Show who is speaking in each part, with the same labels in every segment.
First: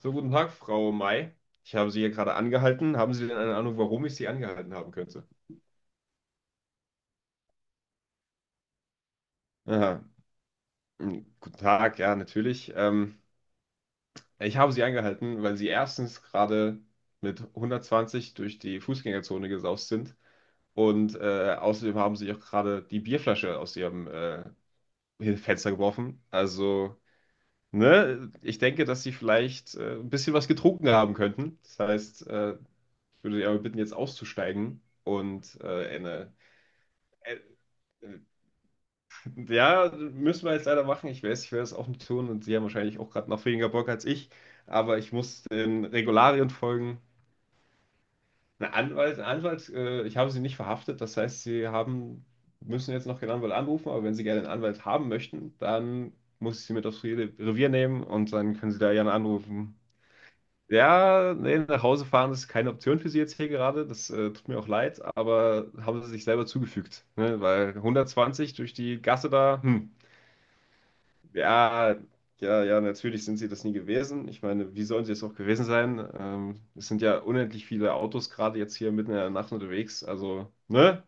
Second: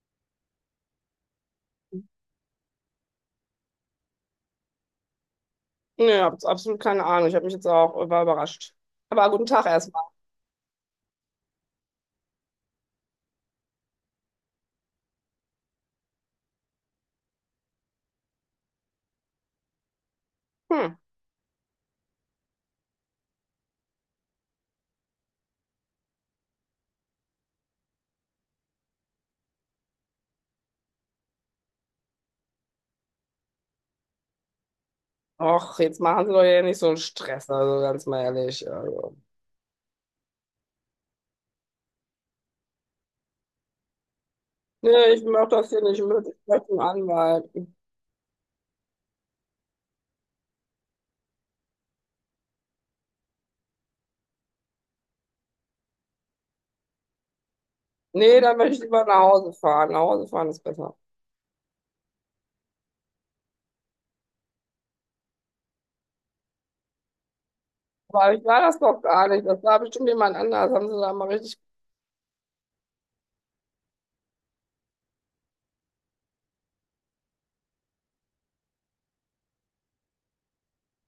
Speaker 1: So, Guten Tag, Frau May. Ich habe Sie hier gerade angehalten. Haben Sie denn eine Ahnung, warum ich Sie angehalten haben könnte?
Speaker 2: Nee, hab jetzt absolut keine Ahnung. Ich habe mich jetzt auch war überrascht. Aber guten Tag erstmal.
Speaker 1: Aha. Hm, Guten Tag, ja, natürlich. Ich habe Sie angehalten, weil Sie erstens gerade mit 120 durch die Fußgängerzone gesaust sind,
Speaker 2: Hm.
Speaker 1: und außerdem haben Sie auch gerade die Bierflasche aus Ihrem Fenster geworfen. Also, ne, ich denke, dass Sie vielleicht ein bisschen was getrunken haben könnten. Das heißt, ich würde Sie aber bitten, jetzt auszusteigen und
Speaker 2: Och, jetzt machen Sie
Speaker 1: eine.
Speaker 2: doch hier nicht so einen
Speaker 1: Äh,
Speaker 2: Stress, also ganz
Speaker 1: äh,
Speaker 2: mal ehrlich. Also.
Speaker 1: Ja, müssen wir jetzt leider machen. Ich weiß, ich werde es auch nicht tun, und Sie haben wahrscheinlich auch gerade noch weniger Bock als ich. Aber
Speaker 2: Nee,
Speaker 1: ich
Speaker 2: ich
Speaker 1: muss
Speaker 2: mach das hier
Speaker 1: den
Speaker 2: nicht mit. Ich
Speaker 1: Regularien
Speaker 2: möchte einen
Speaker 1: folgen.
Speaker 2: Anwalt.
Speaker 1: Ein Anwalt, ich habe Sie nicht verhaftet. Das heißt, müssen jetzt noch keinen Anwalt anrufen. Aber wenn Sie gerne einen Anwalt haben möchten, dann muss ich Sie mit aufs Revier nehmen, und
Speaker 2: Nee, dann
Speaker 1: dann können
Speaker 2: möchte
Speaker 1: Sie
Speaker 2: ich
Speaker 1: da
Speaker 2: lieber
Speaker 1: gerne
Speaker 2: nach Hause
Speaker 1: anrufen.
Speaker 2: fahren. Nach Hause fahren ist besser.
Speaker 1: Ja, nee, nach Hause fahren ist keine Option für Sie jetzt hier gerade. Das tut mir auch leid, aber haben Sie sich selber zugefügt. Ne? Weil
Speaker 2: Aber ich
Speaker 1: 120
Speaker 2: war
Speaker 1: durch
Speaker 2: das doch
Speaker 1: die
Speaker 2: gar
Speaker 1: Gasse
Speaker 2: nicht.
Speaker 1: da,
Speaker 2: Das war
Speaker 1: hm.
Speaker 2: bestimmt jemand anders. Haben Sie da mal richtig.
Speaker 1: Ja, ja, ja, natürlich sind sie das nie gewesen. Ich meine, wie sollen sie es auch gewesen sein? Es sind ja unendlich viele Autos gerade jetzt hier mitten in der Nacht unterwegs. Also, ne?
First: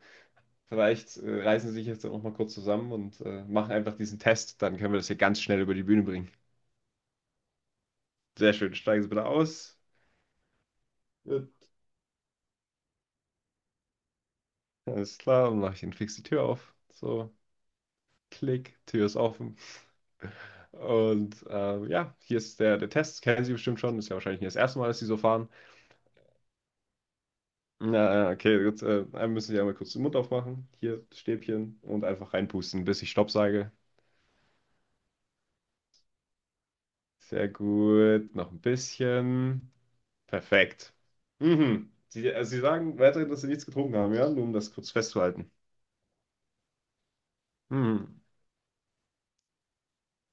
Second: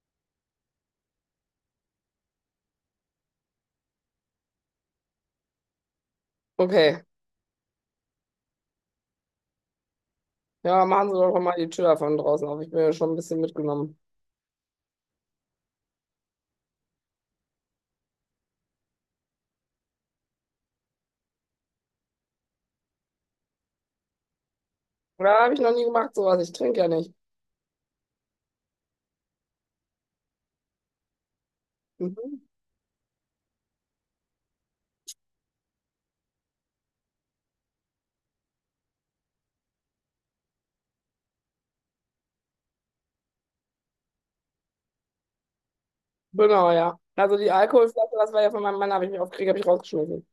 Speaker 1: Vielleicht reißen sie sich jetzt auch mal kurz zusammen und machen einfach diesen Test. Dann können wir das hier ganz schnell über die Bühne bringen.
Speaker 2: Okay.
Speaker 1: Sehr schön. Steigen Sie bitte aus.
Speaker 2: Ja, machen Sie doch mal die
Speaker 1: Gut.
Speaker 2: Tür von draußen auf. Ich bin ja schon ein bisschen mitgenommen.
Speaker 1: Alles klar. Dann mache ich Ihnen fix die Tür auf. So, klick, Tür ist offen. Und ja, hier ist der Test. Kennen Sie bestimmt schon. Ist ja wahrscheinlich nicht das erste Mal, dass Sie so
Speaker 2: Ja,
Speaker 1: fahren.
Speaker 2: habe ich noch nie gemacht, sowas. Ich trinke ja nicht.
Speaker 1: Ja, ja, okay, gut. Dann müssen Sie einmal kurz den Mund aufmachen. Hier, das Stäbchen. Und einfach
Speaker 2: Mhm.
Speaker 1: reinpusten, bis ich Stopp sage. Sehr gut. Noch ein bisschen. Perfekt. Mhm. Sie, also Sie sagen weiterhin, dass Sie nichts getrunken haben, ja? Nur um das kurz festzuhalten.
Speaker 2: Genau, ja. Also die Alkoholflasche,
Speaker 1: Mhm.
Speaker 2: das war ja von meinem Mann, habe ich mich aufgeregt, habe ich rausgeschmissen.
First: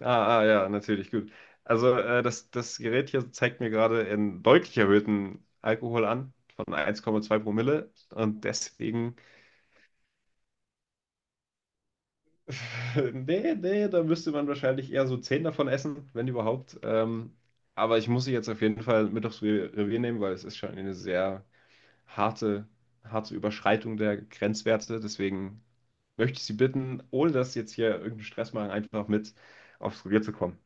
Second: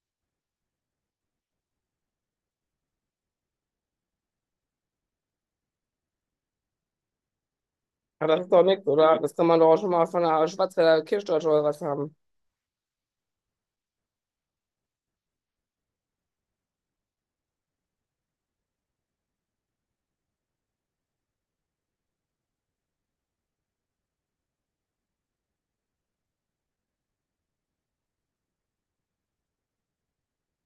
Speaker 1: Ah, ah, ja, natürlich, gut. Also, das Gerät hier zeigt mir gerade einen deutlich erhöhten Alkohol an, von 1,2 Promille.
Speaker 2: Ja, das
Speaker 1: Und
Speaker 2: ist doch nichts,
Speaker 1: deswegen.
Speaker 2: oder? Das kann man doch auch schon mal von einer Schwarzwälder Kirschtorte oder was haben.
Speaker 1: Nee, nee, da müsste man wahrscheinlich eher so zehn davon essen, wenn überhaupt. Aber ich muss sie jetzt auf jeden Fall mit aufs Revier nehmen, weil es ist schon eine sehr harte, harte Überschreitung der Grenzwerte. Deswegen möchte ich Sie bitten, ohne dass Sie jetzt hier irgendeinen Stress machen, einfach mit aufs Revier zu kommen.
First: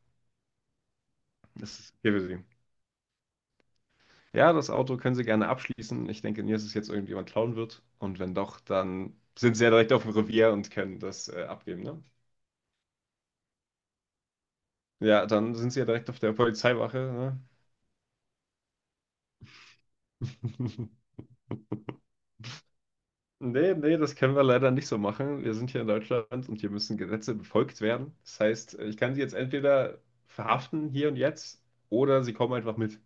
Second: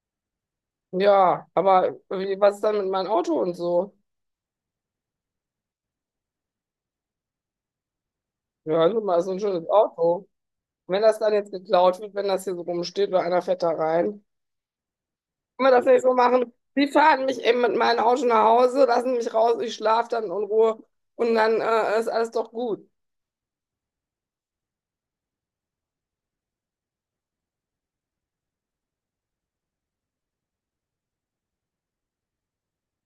Speaker 2: Ja,
Speaker 1: Das
Speaker 2: aber
Speaker 1: ist hier für Sie.
Speaker 2: wie, was ist dann mit meinem Auto und so?
Speaker 1: Ja, das Auto können Sie gerne abschließen. Ich denke nie, dass es jetzt irgendjemand klauen wird. Und wenn doch,
Speaker 2: Ja, hören Sie
Speaker 1: dann
Speaker 2: mal, so ein
Speaker 1: sind Sie
Speaker 2: schönes
Speaker 1: ja direkt auf dem
Speaker 2: Auto.
Speaker 1: Revier und können
Speaker 2: Wenn das
Speaker 1: das
Speaker 2: dann jetzt
Speaker 1: abgeben,
Speaker 2: geklaut
Speaker 1: ne?
Speaker 2: wird, wenn das hier so rumsteht oder einer fährt da rein,
Speaker 1: Ja, dann
Speaker 2: können
Speaker 1: sind
Speaker 2: wir
Speaker 1: Sie
Speaker 2: das
Speaker 1: ja
Speaker 2: nicht
Speaker 1: direkt
Speaker 2: so
Speaker 1: auf der
Speaker 2: machen? Sie
Speaker 1: Polizeiwache,
Speaker 2: fahren
Speaker 1: ne?
Speaker 2: mich eben mit meinem Auto nach Hause, lassen mich raus, ich schlafe dann in Ruhe und dann ist alles doch gut.
Speaker 1: Nee, nee, das können wir leider nicht so machen. Wir sind hier in Deutschland und hier müssen Gesetze befolgt werden. Das heißt, ich kann Sie jetzt entweder verhaften hier und jetzt, oder Sie kommen einfach mit.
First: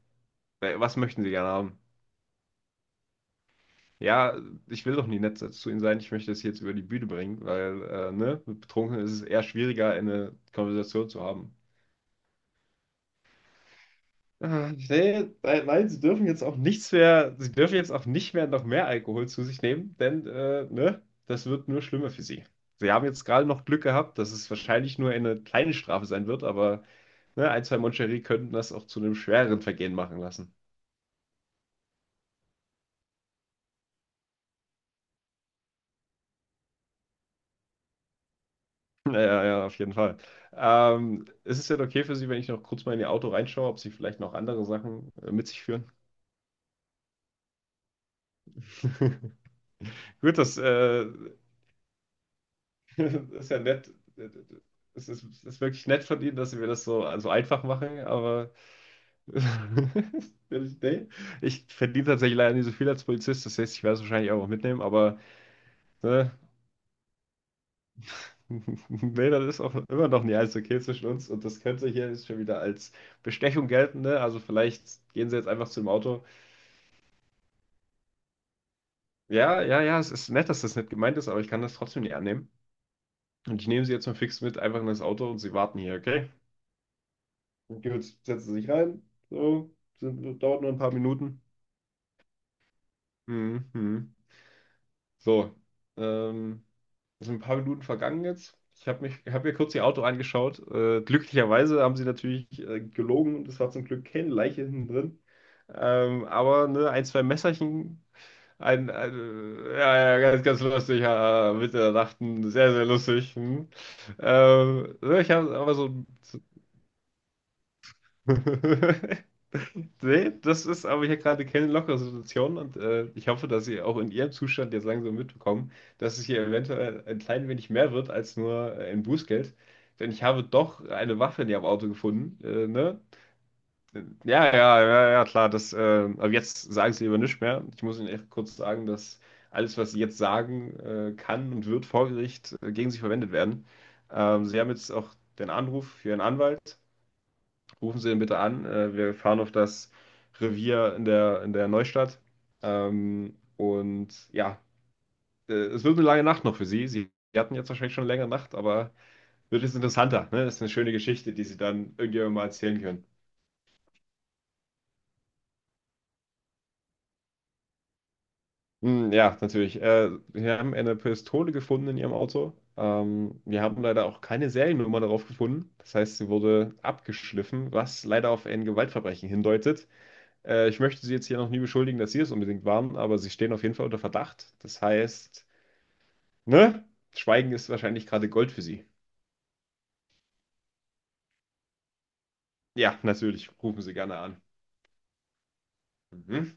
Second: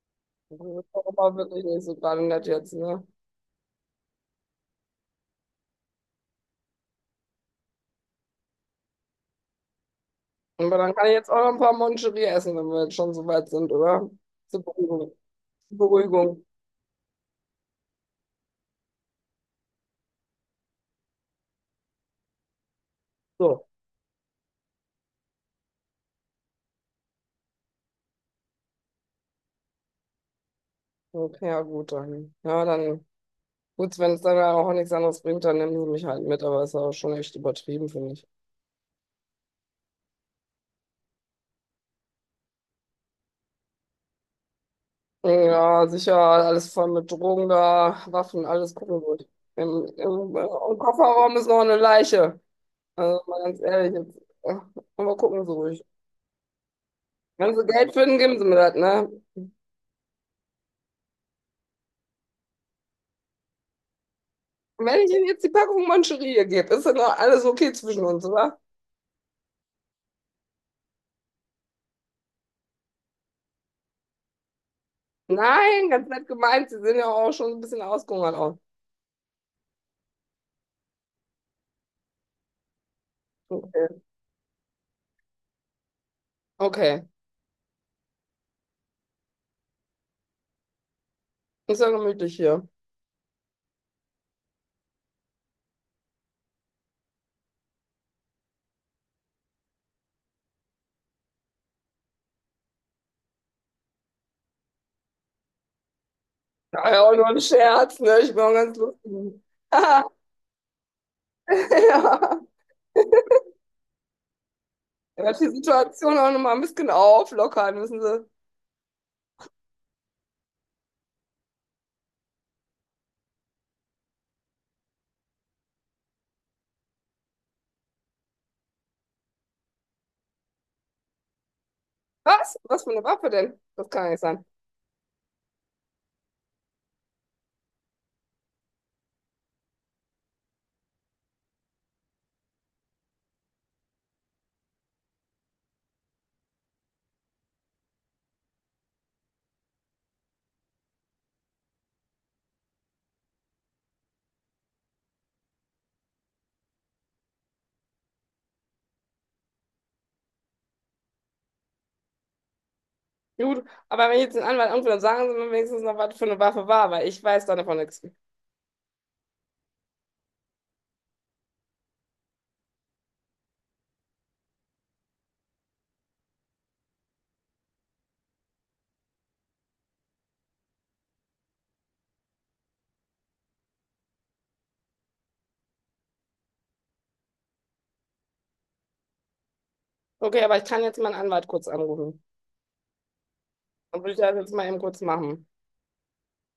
Speaker 2: Das ist
Speaker 1: Was
Speaker 2: doch
Speaker 1: möchten Sie
Speaker 2: aber
Speaker 1: gerne
Speaker 2: wirklich
Speaker 1: haben?
Speaker 2: nicht so gerade nett jetzt, ne?
Speaker 1: Ja, ich will doch nie nett zu Ihnen sein. Ich möchte das jetzt über die Bühne bringen, weil, ne, mit Betrunken ist es eher schwieriger, eine
Speaker 2: Aber dann kann
Speaker 1: Konversation
Speaker 2: ich
Speaker 1: zu
Speaker 2: jetzt auch noch
Speaker 1: haben.
Speaker 2: ein paar Moncherie essen, wenn wir jetzt schon so weit sind, oder? Zur
Speaker 1: Ah,
Speaker 2: Beruhigung.
Speaker 1: nee, nein,
Speaker 2: Zur
Speaker 1: nein, sie dürfen jetzt
Speaker 2: Beruhigung.
Speaker 1: auch nichts mehr, sie dürfen jetzt auch nicht mehr noch mehr Alkohol zu sich nehmen, denn ne, das wird nur schlimmer für sie. Sie haben jetzt gerade
Speaker 2: So.
Speaker 1: noch Glück gehabt, dass es wahrscheinlich nur eine kleine Strafe sein wird, aber ne, ein, zwei Moncherie könnten das auch zu einem schwereren Vergehen machen lassen.
Speaker 2: Okay, ja gut, dann. Ja, dann, gut, wenn es dann auch nichts anderes bringt, dann nehmen sie mich halt mit, aber ist auch schon echt übertrieben, finde ich.
Speaker 1: Ja, ja, ja, auf jeden Fall. Ist es denn okay für Sie, wenn ich noch kurz mal in Ihr Auto reinschaue, ob Sie vielleicht noch andere Sachen mit sich
Speaker 2: Ja,
Speaker 1: führen?
Speaker 2: sicher, alles voll mit Drogen da, Waffen, alles gucken gut. Im, im,
Speaker 1: Gut, das
Speaker 2: im
Speaker 1: äh,
Speaker 2: Kofferraum ist noch eine Leiche. Also mal
Speaker 1: Das ist ja
Speaker 2: ganz ehrlich,
Speaker 1: nett.
Speaker 2: jetzt, äh,
Speaker 1: Es
Speaker 2: aber
Speaker 1: ist,
Speaker 2: gucken
Speaker 1: es
Speaker 2: Sie
Speaker 1: ist
Speaker 2: ruhig.
Speaker 1: wirklich nett von Ihnen, dass Sie mir das so, so
Speaker 2: Wenn
Speaker 1: einfach
Speaker 2: Sie Geld
Speaker 1: machen,
Speaker 2: finden, geben Sie
Speaker 1: aber
Speaker 2: mir das, ne?
Speaker 1: nee, ich verdiene tatsächlich leider nicht so viel als Polizist, das heißt, ich werde es wahrscheinlich auch mitnehmen,
Speaker 2: Wenn ich
Speaker 1: aber
Speaker 2: Ihnen jetzt die Packung
Speaker 1: ne,
Speaker 2: Mancherie gebe, ist dann noch alles okay zwischen uns, oder?
Speaker 1: nee, das ist auch immer noch nicht alles okay zwischen uns, und das könnte hier jetzt schon wieder als Bestechung gelten, ne? Also vielleicht gehen Sie jetzt einfach zu
Speaker 2: Nein,
Speaker 1: dem
Speaker 2: ganz
Speaker 1: Auto.
Speaker 2: nett gemeint, Sie sehen ja auch schon ein bisschen ausgehungert aus.
Speaker 1: Ja, ja, ja, es ist nett, dass das nicht gemeint ist, aber ich kann das trotzdem nicht annehmen. Und ich nehme Sie
Speaker 2: Okay,
Speaker 1: jetzt mal fix mit, einfach in das Auto, und Sie warten hier, okay?
Speaker 2: okay.
Speaker 1: Und Jules setzte sich rein. So, dauert nur ein paar Minuten.
Speaker 2: Ist ja gemütlich hier.
Speaker 1: Mhm. So, ähm, sind ein paar Minuten vergangen jetzt. Ich habe mich, habe mir kurz ihr Auto angeschaut. Glücklicherweise haben sie natürlich gelogen, und es war zum Glück keine Leiche hinten drin. Aber ne,
Speaker 2: War ja
Speaker 1: ein,
Speaker 2: auch
Speaker 1: zwei
Speaker 2: nur ein Scherz,
Speaker 1: Messerchen,
Speaker 2: ne? Ich bin auch ganz
Speaker 1: ein
Speaker 2: lustig. Ah,
Speaker 1: ja, ja, ganz, ganz lustig, ja, Mitte der
Speaker 2: ja.
Speaker 1: Nacht, hm, sehr, sehr lustig. Hm. Ne,
Speaker 2: Er
Speaker 1: ich
Speaker 2: hat die
Speaker 1: habe aber so.
Speaker 2: Situation auch nochmal ein bisschen auflockern, wissen Sie.
Speaker 1: Nee, das ist aber hier gerade keine lockere Situation, und ich hoffe, dass Sie auch in Ihrem Zustand jetzt langsam mitbekommen, dass es hier eventuell ein klein wenig mehr wird als nur ein Bußgeld. Denn ich habe doch eine Waffe in Ihrem Auto gefunden.
Speaker 2: Was? Was für
Speaker 1: Ne?
Speaker 2: eine Waffe denn? Das kann ja nicht sein.
Speaker 1: Ja, ja, ja, ja, ja, klar, aber jetzt sagen Sie lieber nichts mehr. Ich muss Ihnen echt kurz sagen, dass alles, was Sie jetzt sagen, kann und wird vor Gericht gegen Sie verwendet werden. Sie haben jetzt auch den Anruf für Ihren Anwalt, rufen Sie ihn bitte an. Wir fahren auf das Revier in der Neustadt. Und ja, es wird eine lange Nacht noch für Sie. Sie hatten jetzt wahrscheinlich schon eine längere Nacht, aber wird jetzt interessanter. Ne? Das ist eine schöne Geschichte, die Sie dann irgendjemandem mal erzählen können.
Speaker 2: Gut, aber wenn ich jetzt den Anwalt anrufe, dann sagen Sie mir wenigstens noch, was für eine Waffe war, weil ich weiß da davon nichts.
Speaker 1: Hm, ja, natürlich. Wir haben eine Pistole gefunden in Ihrem Auto. Wir haben leider auch keine Seriennummer darauf gefunden. Das heißt, sie wurde abgeschliffen, was leider auf ein Gewaltverbrechen hindeutet. Ich möchte Sie jetzt hier noch nie beschuldigen, dass Sie es unbedingt waren, aber Sie stehen auf jeden Fall unter Verdacht. Das heißt, ne? Schweigen ist wahrscheinlich gerade Gold für Sie.
Speaker 2: Okay, aber ich kann jetzt meinen Anwalt kurz anrufen.
Speaker 1: Ja, natürlich. Rufen Sie
Speaker 2: Dann würde
Speaker 1: gerne
Speaker 2: ich das
Speaker 1: an.
Speaker 2: jetzt mal eben kurz machen.
Speaker 1: Mhm.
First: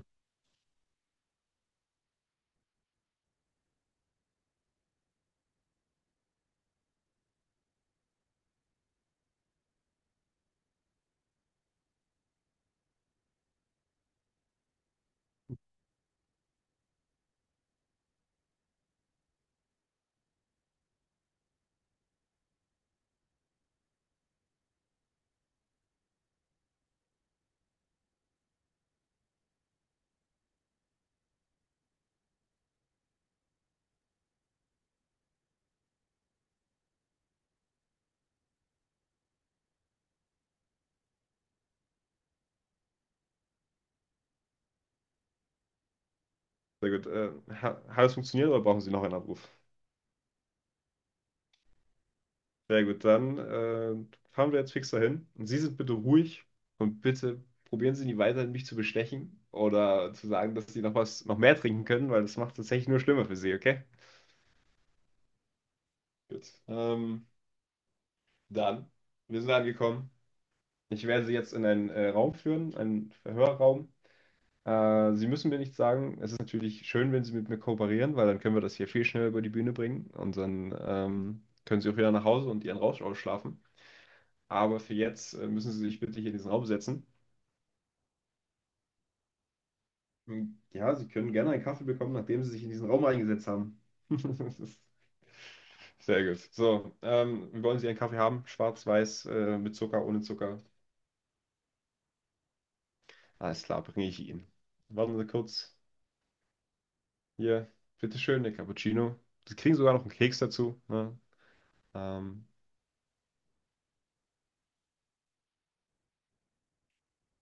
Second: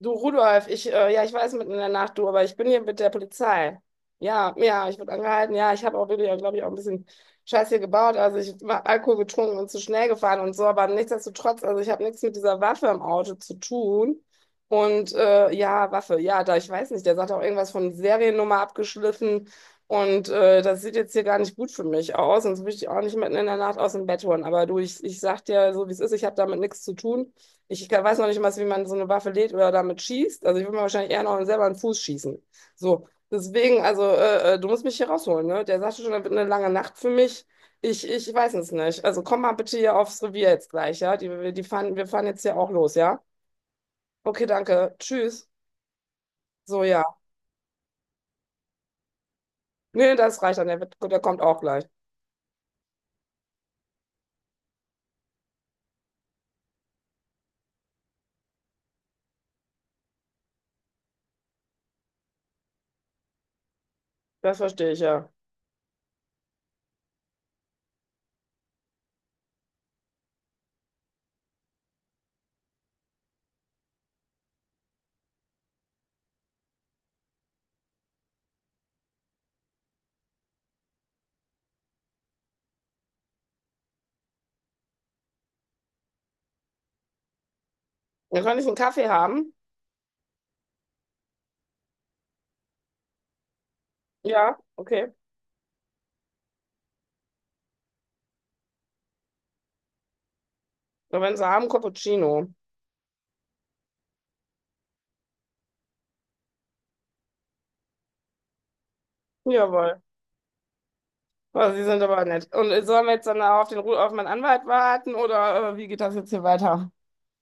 Speaker 2: Du Rudolf, ja, ich weiß mitten in der Nacht, du, aber ich bin hier mit der Polizei. Ja, ja, ich wurde angehalten. Ja, ich habe auch wirklich, glaube ich, auch ein bisschen Scheiß hier gebaut. Also ich habe Alkohol getrunken und zu schnell gefahren und so, aber nichtsdestotrotz, also ich habe nichts mit dieser Waffe im Auto zu tun. Und ja, Waffe, ja, da ich weiß nicht, der sagt auch irgendwas von Seriennummer abgeschliffen und das sieht jetzt hier gar nicht gut für mich aus und so will ich auch nicht mitten in der Nacht aus dem Bett holen. Aber du, ich sag dir so, wie es ist, ich habe damit nichts zu tun. Ich kann- weiß noch nicht mal, wie man so eine Waffe lädt oder damit schießt. Also ich würde mir wahrscheinlich eher noch selber einen Fuß schießen. So, deswegen, also du musst mich hier rausholen, ne? Der sagte schon, das wird eine lange Nacht für mich. Ich weiß es nicht. Also komm mal bitte hier aufs Revier jetzt gleich, ja? Die fahren, wir fahren jetzt hier auch los, ja? Okay, danke. Tschüss. So,
Speaker 1: Sehr
Speaker 2: ja.
Speaker 1: gut. Ha Hat es funktioniert, oder brauchen Sie noch einen Abruf?
Speaker 2: Nee, das reicht dann. Der kommt auch gleich.
Speaker 1: Sehr gut, dann fahren wir jetzt fix dahin. Und Sie sind bitte ruhig, und bitte probieren Sie nie weiter, mich zu bestechen oder zu sagen, dass Sie noch was, noch mehr trinken können, weil das macht es tatsächlich nur schlimmer für Sie, okay?
Speaker 2: Das verstehe ich, ja.
Speaker 1: Gut. Dann, wir sind angekommen. Ich werde Sie jetzt in einen Raum führen, einen Verhörraum. Sie müssen mir nichts sagen. Es ist natürlich schön, wenn Sie mit mir kooperieren, weil dann können wir das hier viel schneller über die Bühne bringen, und dann können Sie auch wieder nach Hause und Ihren Rausch ausschlafen. Aber für jetzt müssen Sie sich bitte hier in diesen Raum setzen.
Speaker 2: Dann kann ich einen Kaffee haben.
Speaker 1: Hm, ja, Sie können gerne einen Kaffee bekommen, nachdem Sie sich in diesen Raum eingesetzt haben.
Speaker 2: Ja,
Speaker 1: Das ist
Speaker 2: okay.
Speaker 1: Sehr gut. So, wie wollen Sie einen Kaffee haben? Schwarz, weiß, mit Zucker, ohne Zucker?
Speaker 2: Und wenn Sie haben, Cappuccino.
Speaker 1: Alles klar, bringe ich Ihnen. Warten Sie kurz. Hier, bitteschön, der Cappuccino. Sie kriegen sogar
Speaker 2: Jawohl.
Speaker 1: noch einen Keks dazu. Ne?
Speaker 2: Boah, Sie sind aber
Speaker 1: Ähm,
Speaker 2: nett. Und sollen wir jetzt dann auf den Ru- auf meinen Anwalt warten oder wie geht das jetzt hier weiter?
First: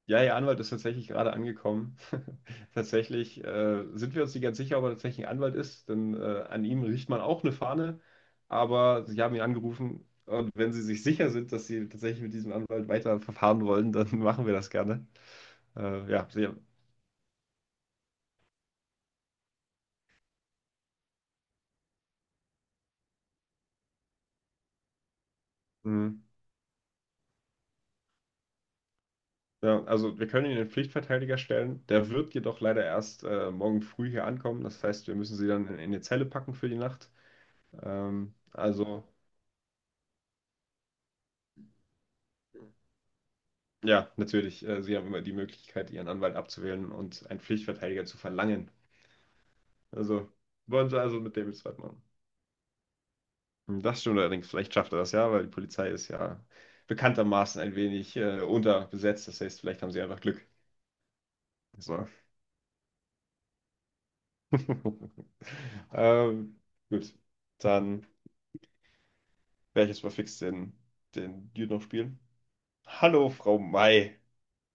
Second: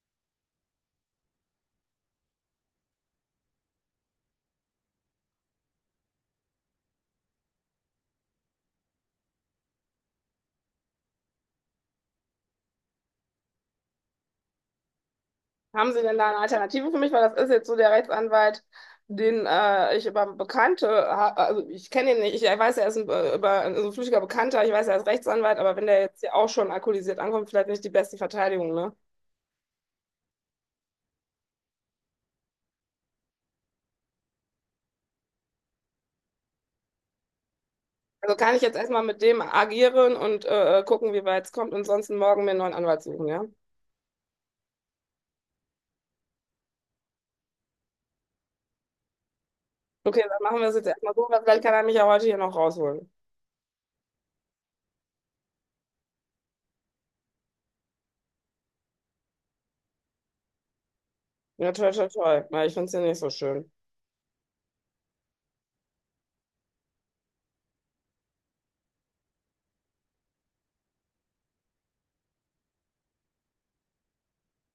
Speaker 1: ja, Ihr Anwalt ist tatsächlich gerade angekommen. Tatsächlich sind wir uns nicht ganz sicher, ob er tatsächlich ein Anwalt ist, denn an ihm riecht man auch eine Fahne. Aber Sie haben ihn angerufen, und wenn Sie sich sicher sind, dass Sie tatsächlich mit diesem Anwalt weiter verfahren wollen, dann machen wir das gerne.
Speaker 2: Haben Sie denn
Speaker 1: Ja,
Speaker 2: da eine Alternative für mich? Weil das ist jetzt so der Rechtsanwalt, den ich über Bekannte, ha- also ich kenne ihn nicht, ich weiß, er ist ein, über, also ein flüchtiger Bekannter, ich weiß, er ist Rechtsanwalt, aber wenn der jetzt
Speaker 1: Mhm.
Speaker 2: hier auch schon alkoholisiert ankommt, vielleicht nicht die beste Verteidigung, ne?
Speaker 1: Ja, also wir können Ihnen den Pflichtverteidiger stellen. Der wird jedoch leider erst morgen früh hier ankommen. Das heißt, wir müssen Sie dann in die Zelle packen für die Nacht.
Speaker 2: Also kann ich jetzt erstmal
Speaker 1: Also,
Speaker 2: mit dem agieren und gucken, wie weit es kommt und sonst morgen mir einen neuen Anwalt suchen, ja?
Speaker 1: ja, natürlich, sie haben immer die Möglichkeit, ihren Anwalt abzuwählen und einen Pflichtverteidiger zu verlangen.
Speaker 2: Okay,
Speaker 1: Also,
Speaker 2: dann machen wir es jetzt
Speaker 1: wollen sie
Speaker 2: erstmal
Speaker 1: also
Speaker 2: so,
Speaker 1: mit
Speaker 2: weil vielleicht
Speaker 1: David
Speaker 2: kann
Speaker 1: was
Speaker 2: er mich
Speaker 1: machen?
Speaker 2: ja heute hier noch rausholen.
Speaker 1: Hm, das stimmt allerdings, vielleicht schafft er das ja, weil die Polizei ist ja bekanntermaßen ein wenig unterbesetzt. Das heißt, vielleicht haben sie einfach Glück.
Speaker 2: Ja, toll,
Speaker 1: So.
Speaker 2: toll, toll. Ja, ich finde es ja nicht so schön.
Speaker 1: ähm, gut, dann werde ich jetzt mal fix den Dude noch spielen. Hallo, Frau May.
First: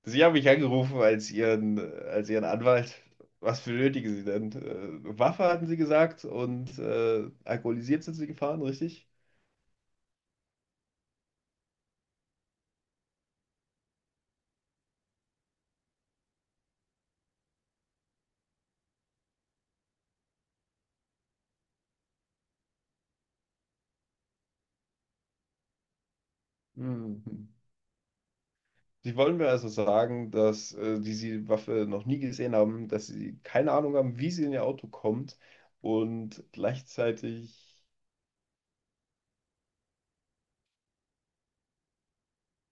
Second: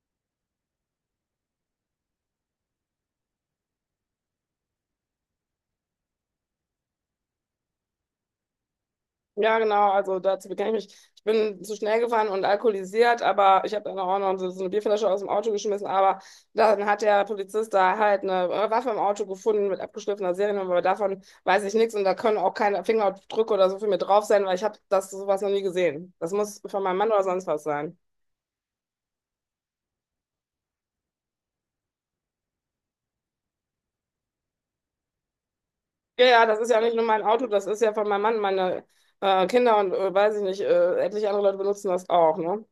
Speaker 1: Sie haben mich angerufen als Ihren Anwalt. Was benötigen Sie denn? Waffe hatten Sie gesagt, und alkoholisiert sind Sie gefahren, richtig?
Speaker 2: Ja, genau, also dazu bekenne ich mich. Ich bin zu schnell gefahren und alkoholisiert, aber ich habe dann auch noch so eine Bierflasche aus dem Auto geschmissen. Aber dann hat der Polizist da halt eine Waffe im Auto gefunden mit abgeschliffener Seriennummer, aber davon weiß ich nichts und da können auch keine Fingerabdrücke oder so für mir drauf sein, weil ich habe das sowas noch nie gesehen. Das muss von meinem Mann
Speaker 1: Hm.
Speaker 2: oder sonst was sein.
Speaker 1: Sie wollen mir also sagen, dass die Sie Waffe noch nie gesehen haben, dass Sie keine Ahnung haben, wie sie in Ihr Auto kommt,
Speaker 2: Ja,
Speaker 1: und
Speaker 2: ja, das ist ja nicht nur mein Auto, das ist
Speaker 1: gleichzeitig.
Speaker 2: ja von meinem Mann, meine Kinder und weiß ich nicht, etliche andere Leute benutzen das auch, ne?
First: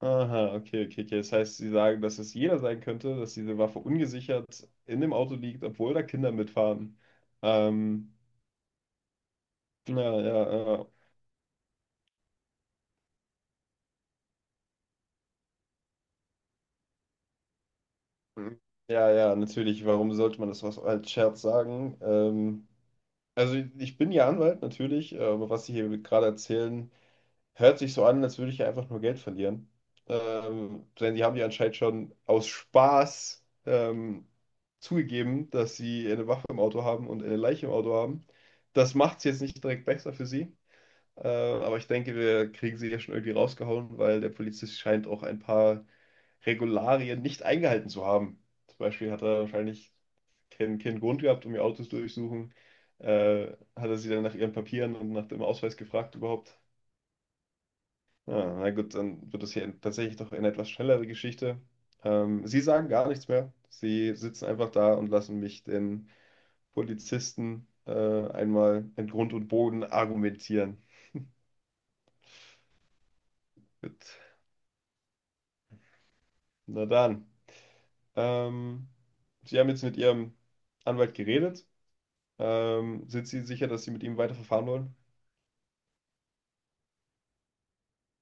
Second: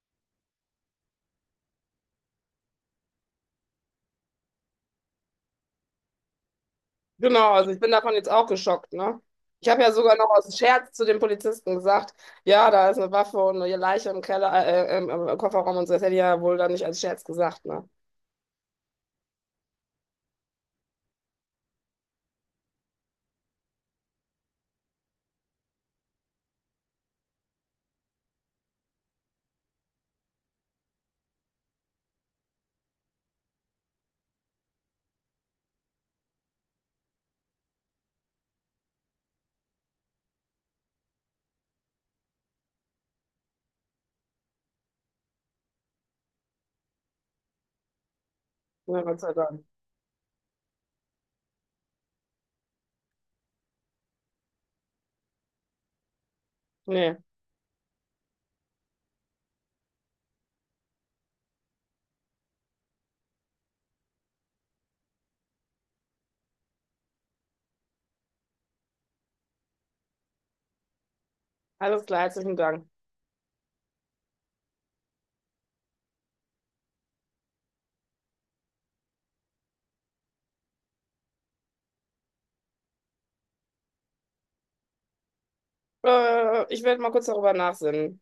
Speaker 1: Aha, okay, okay, okay. Das heißt, Sie sagen, dass es jeder sein könnte, dass diese Waffe ungesichert in dem Auto liegt, obwohl da Kinder mitfahren.
Speaker 2: Genau, also ich bin davon
Speaker 1: Ähm,
Speaker 2: jetzt auch geschockt, ne? Ich habe ja
Speaker 1: ja,
Speaker 2: sogar noch
Speaker 1: ja,
Speaker 2: aus
Speaker 1: ja,
Speaker 2: Scherz zu den Polizisten gesagt, ja, da ist eine Waffe und eine Leiche im Keller, im, Kofferraum und so. Das hätte ich ja wohl dann nicht als Scherz gesagt, ne?
Speaker 1: Mhm. Ja, ja, natürlich. Warum sollte man das was als Scherz sagen? Also ich bin ja Anwalt, natürlich, aber was Sie hier gerade erzählen, hört sich so an, als würde ich ja einfach nur Geld verlieren. Denn Sie haben ja anscheinend schon aus Spaß zugegeben, dass Sie eine Waffe im Auto haben und eine Leiche im Auto haben. Das macht es jetzt nicht direkt besser für Sie. Aber ich denke, wir kriegen sie ja schon irgendwie rausgehauen, weil der Polizist scheint auch ein paar Regularien nicht eingehalten zu haben. Zum
Speaker 2: Ja,
Speaker 1: Beispiel
Speaker 2: Gott
Speaker 1: hat
Speaker 2: sei
Speaker 1: er
Speaker 2: Dank.
Speaker 1: wahrscheinlich keinen Grund gehabt, um ihr Autos durchsuchen. Äh, hat er sie dann nach ihren Papieren und nach dem Ausweis gefragt überhaupt?
Speaker 2: Nee,
Speaker 1: Ja, na gut, dann wird das hier tatsächlich doch eine etwas schnellere Geschichte. Sie sagen gar nichts mehr. Sie sitzen einfach da und lassen mich den Polizisten einmal in Grund und Boden argumentieren.
Speaker 2: alles klar, herzlichen Dank.
Speaker 1: Gut, na dann. Ähm, Sie haben jetzt mit Ihrem Anwalt geredet. Sind Sie sicher, dass Sie mit ihm weiterverfahren wollen?
Speaker 2: Ich werde mal kurz darüber nachsinnen.